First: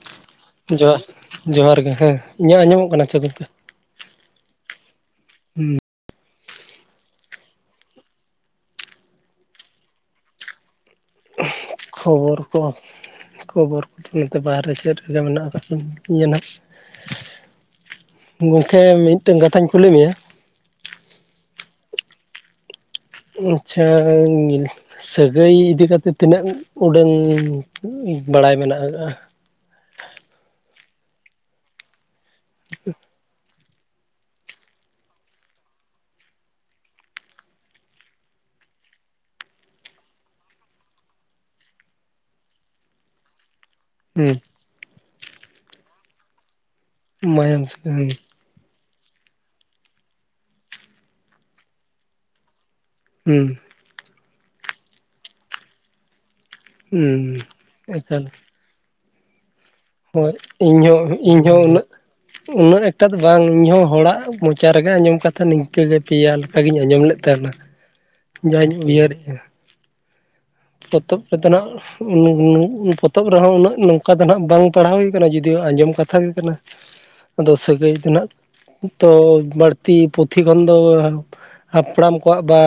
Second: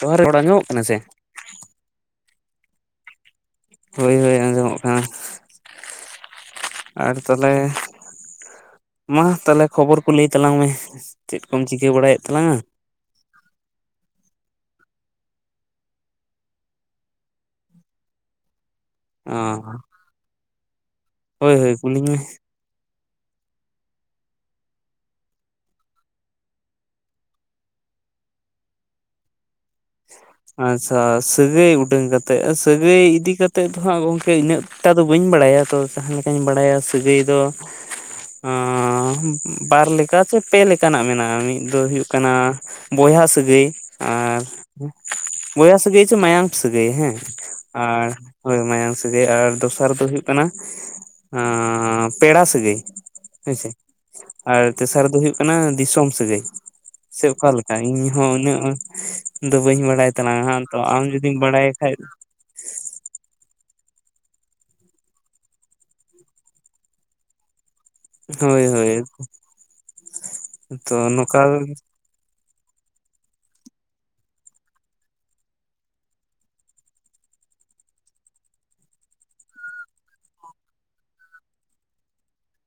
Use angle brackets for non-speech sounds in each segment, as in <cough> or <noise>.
ᱱᱚᱣᱟ ᱨᱮᱠᱚᱰ ᱟᱸᱡᱚᱢᱚᱜ ᱠᱟᱱᱟ ᱡᱚᱦᱟᱨ ᱥᱮ? ᱡᱚᱦᱟᱨ ᱜᱮ ᱦᱮᱸ ᱤᱧᱟᱹᱜ ᱟᱸᱡᱚᱢᱚᱜ ᱠᱟᱱᱟ ᱪᱮ ᱜᱚᱝᱠᱮ? ᱦᱳᱭ ᱦᱳᱭ ᱟᱸᱡᱚᱢᱚᱜ ᱠᱟᱱᱟ᱾ ᱦᱩᱸ᱾ ᱟᱨ ᱛᱟᱦᱮᱞᱮ ᱢᱟ ᱛᱟᱦᱮᱞᱮ ᱠᱷᱚᱵᱚᱨ ᱠᱚ ᱞᱟᱹᱭ ᱛᱟᱞᱟᱝ ᱢᱮ? ᱪᱮᱫ ᱠᱚᱢ ᱪᱤᱠᱟᱹ ᱵᱟᱲᱟᱭᱮᱫ ᱠᱷᱚᱵᱚᱨ ᱠᱚ, ᱛᱟᱞᱟᱝᱟ? ᱠᱷᱚᱵᱚᱨ ᱠᱚ ᱱᱚᱛᱮ ᱵᱟᱦᱨᱮ ᱥᱮᱫ ᱨᱮᱜᱮ ᱢᱮᱱᱟᱜ ᱟᱠᱟᱫ ᱫᱤᱧ ᱤᱧ ᱦᱚᱸ ᱱᱷᱟᱸᱜ᱾ <inaudible> ᱜᱚᱝᱠᱮ ᱚ ᱢᱤᱫᱴᱟᱝ ᱠᱟᱛᱷᱟᱧ ᱠᱩᱞᱤ ᱢᱮᱭᱟ? ᱦᱳᱭ ᱦᱳᱭ ᱠᱩᱞᱤᱧ ᱢᱮ, ᱟᱪᱪᱷᱟ ᱡᱤᱞ- ᱥᱟᱹᱜᱟᱹᱭ ᱤᱫᱤ ᱠᱟᱛᱮ ᱛᱤᱱᱟᱹᱜ ᱩᱰᱟᱹᱝ ᱮᱸ ᱵᱟᱲᱟᱭ ᱢᱮᱱᱟᱜᱼᱟ ᱟᱸ? ᱟᱪᱪᱷᱟ, ᱥᱟᱹᱜᱟᱹᱭ ᱩᱰᱟᱹᱝ ᱠᱟᱛᱮ, ᱟ ᱥᱟᱹᱜᱟᱹᱭ ᱤᱫᱤ ᱠᱟ- ᱛᱮᱫ ᱫᱚ ᱦᱟᱸᱜ ᱜᱚᱝᱠᱮ ᱤᱱᱟᱹᱜ ᱴᱟ ᱫᱚ ᱵᱟᱹᱧ ᱵᱟᱲᱟᱭᱟ ᱛᱚ ᱡᱟᱦᱟᱸ ᱞᱮᱠᱟᱧ ᱵᱟᱲᱟᱭᱟ ᱥᱟᱹᱜᱟᱹᱭ ᱫᱚ ᱟᱸᱻ ᱵᱟᱻᱵᱟᱨ ᱞᱮᱠᱟ ᱪᱮ ᱯᱮ ᱞᱮᱠᱟᱱᱟᱜ ᱢᱮᱱᱟᱜᱼᱟ ᱢᱤᱫ ᱫᱚ ᱦᱩᱭᱩᱜ ᱠᱟᱱᱟ ᱵᱚᱭᱦᱟ ᱥᱟᱹᱜᱟᱹᱭ, ᱦᱩᱸ᱾ <unintelligible> ᱵᱚᱭᱦᱟ ᱥᱟᱹᱜᱟᱹᱭ ᱪᱮ ᱢᱟᱭᱟᱝ ᱥᱟᱹᱜᱟᱹᱭ ᱦᱮᱸ, ᱢᱟᱭᱟᱢ ᱦᱩᱸ ᱟᱨ ᱦᱳᱭ ᱢᱟᱭᱟᱝ ᱥᱟᱹᱜᱟᱹᱭ ᱟᱨ ᱫᱚᱥᱟᱨ ᱫᱚ ᱦᱩᱭᱩᱜ ᱠᱟᱱᱟ, ᱟᱸ ᱯᱮᱲᱟ ᱥᱟᱹᱜᱟᱹᱭ᱾ ᱦᱩᱸ ᱦᱮᱸᱥᱮ, ᱟᱨ ᱛᱮᱥᱟᱨ ᱫᱚ ᱦᱩᱭᱩᱜ ᱠᱟᱱᱟ ᱫᱤᱥᱚᱢ ᱥᱟᱹᱜᱟᱹᱭ᱾ ᱥᱮ ᱦᱩᱸ ᱚᱠᱟᱞᱮᱠᱟ ᱤᱧ ᱮᱠᱟᱞ ᱦᱚᱸ ᱩᱱᱟᱹᱜ ᱫᱚ ᱵᱟᱹᱧ ᱵᱟᱰᱟᱭᱟ, ᱦᱳᱭ ᱤᱧᱦᱚᱸ ᱤᱧᱦᱚᱸ ᱩᱱᱟᱹᱜᱼᱼ ᱩᱱᱟᱹᱜ ᱮᱠᱴᱟ ᱫᱚ ᱵᱟᱝ ᱤᱧᱦᱚᱸ ᱦᱚᱲᱟᱜ ᱢᱚᱪᱟ ᱨᱮᱜᱮ ᱟᱸᱡᱚᱢ ᱠᱟᱛᱷᱟ ᱱᱤᱝᱠᱟᱹ ᱜᱮ ᱯᱮᱭᱟ ᱞᱮᱠᱟᱜᱤᱧ ᱟᱸᱡᱚᱢ ᱞᱮᱫ ᱛᱟᱦᱮᱸᱱᱟ᱾ ᱦᱳᱭ ᱡᱟᱧ ᱦᱳᱭ ᱩᱭᱦᱟᱹᱨᱮᱜ-ᱟ᱾ ᱛᱚ ᱯᱚᱛᱚᱵ ᱱᱚᱝᱠᱟ ᱠᱚᱫᱚ ᱱᱷᱟᱜᱼᱼ <unintelligible> ᱯᱚᱛᱚᱵ ᱨᱮᱦᱚᱸ ᱩᱱᱟᱹᱜ ᱱᱚᱝᱠᱟ ᱫᱚ ᱦᱟᱜ ᱵᱟᱝ ᱯᱟᱲᱦᱟᱣ ᱦᱩᱭ ᱠᱟᱱᱟ ᱡᱩᱫᱤᱭᱳ ᱟᱸᱡᱚᱢ ᱠᱟᱛᱷᱟ ᱜᱮ ᱠᱟᱱᱟ᱾ ᱟᱫᱚ ᱥᱟᱹᱜᱟᱹᱭ ᱫᱚ ᱱᱷᱟᱜᱼᱼ ᱛᱚ ᱵᱟᱹᱲᱛᱤ ᱯᱩᱛᱷᱤ ᱠᱷᱚᱱ ᱫᱚ ᱦᱟᱯᱲᱟᱢ ᱠᱚᱣᱟᱜ ᱵᱟᱼᱼ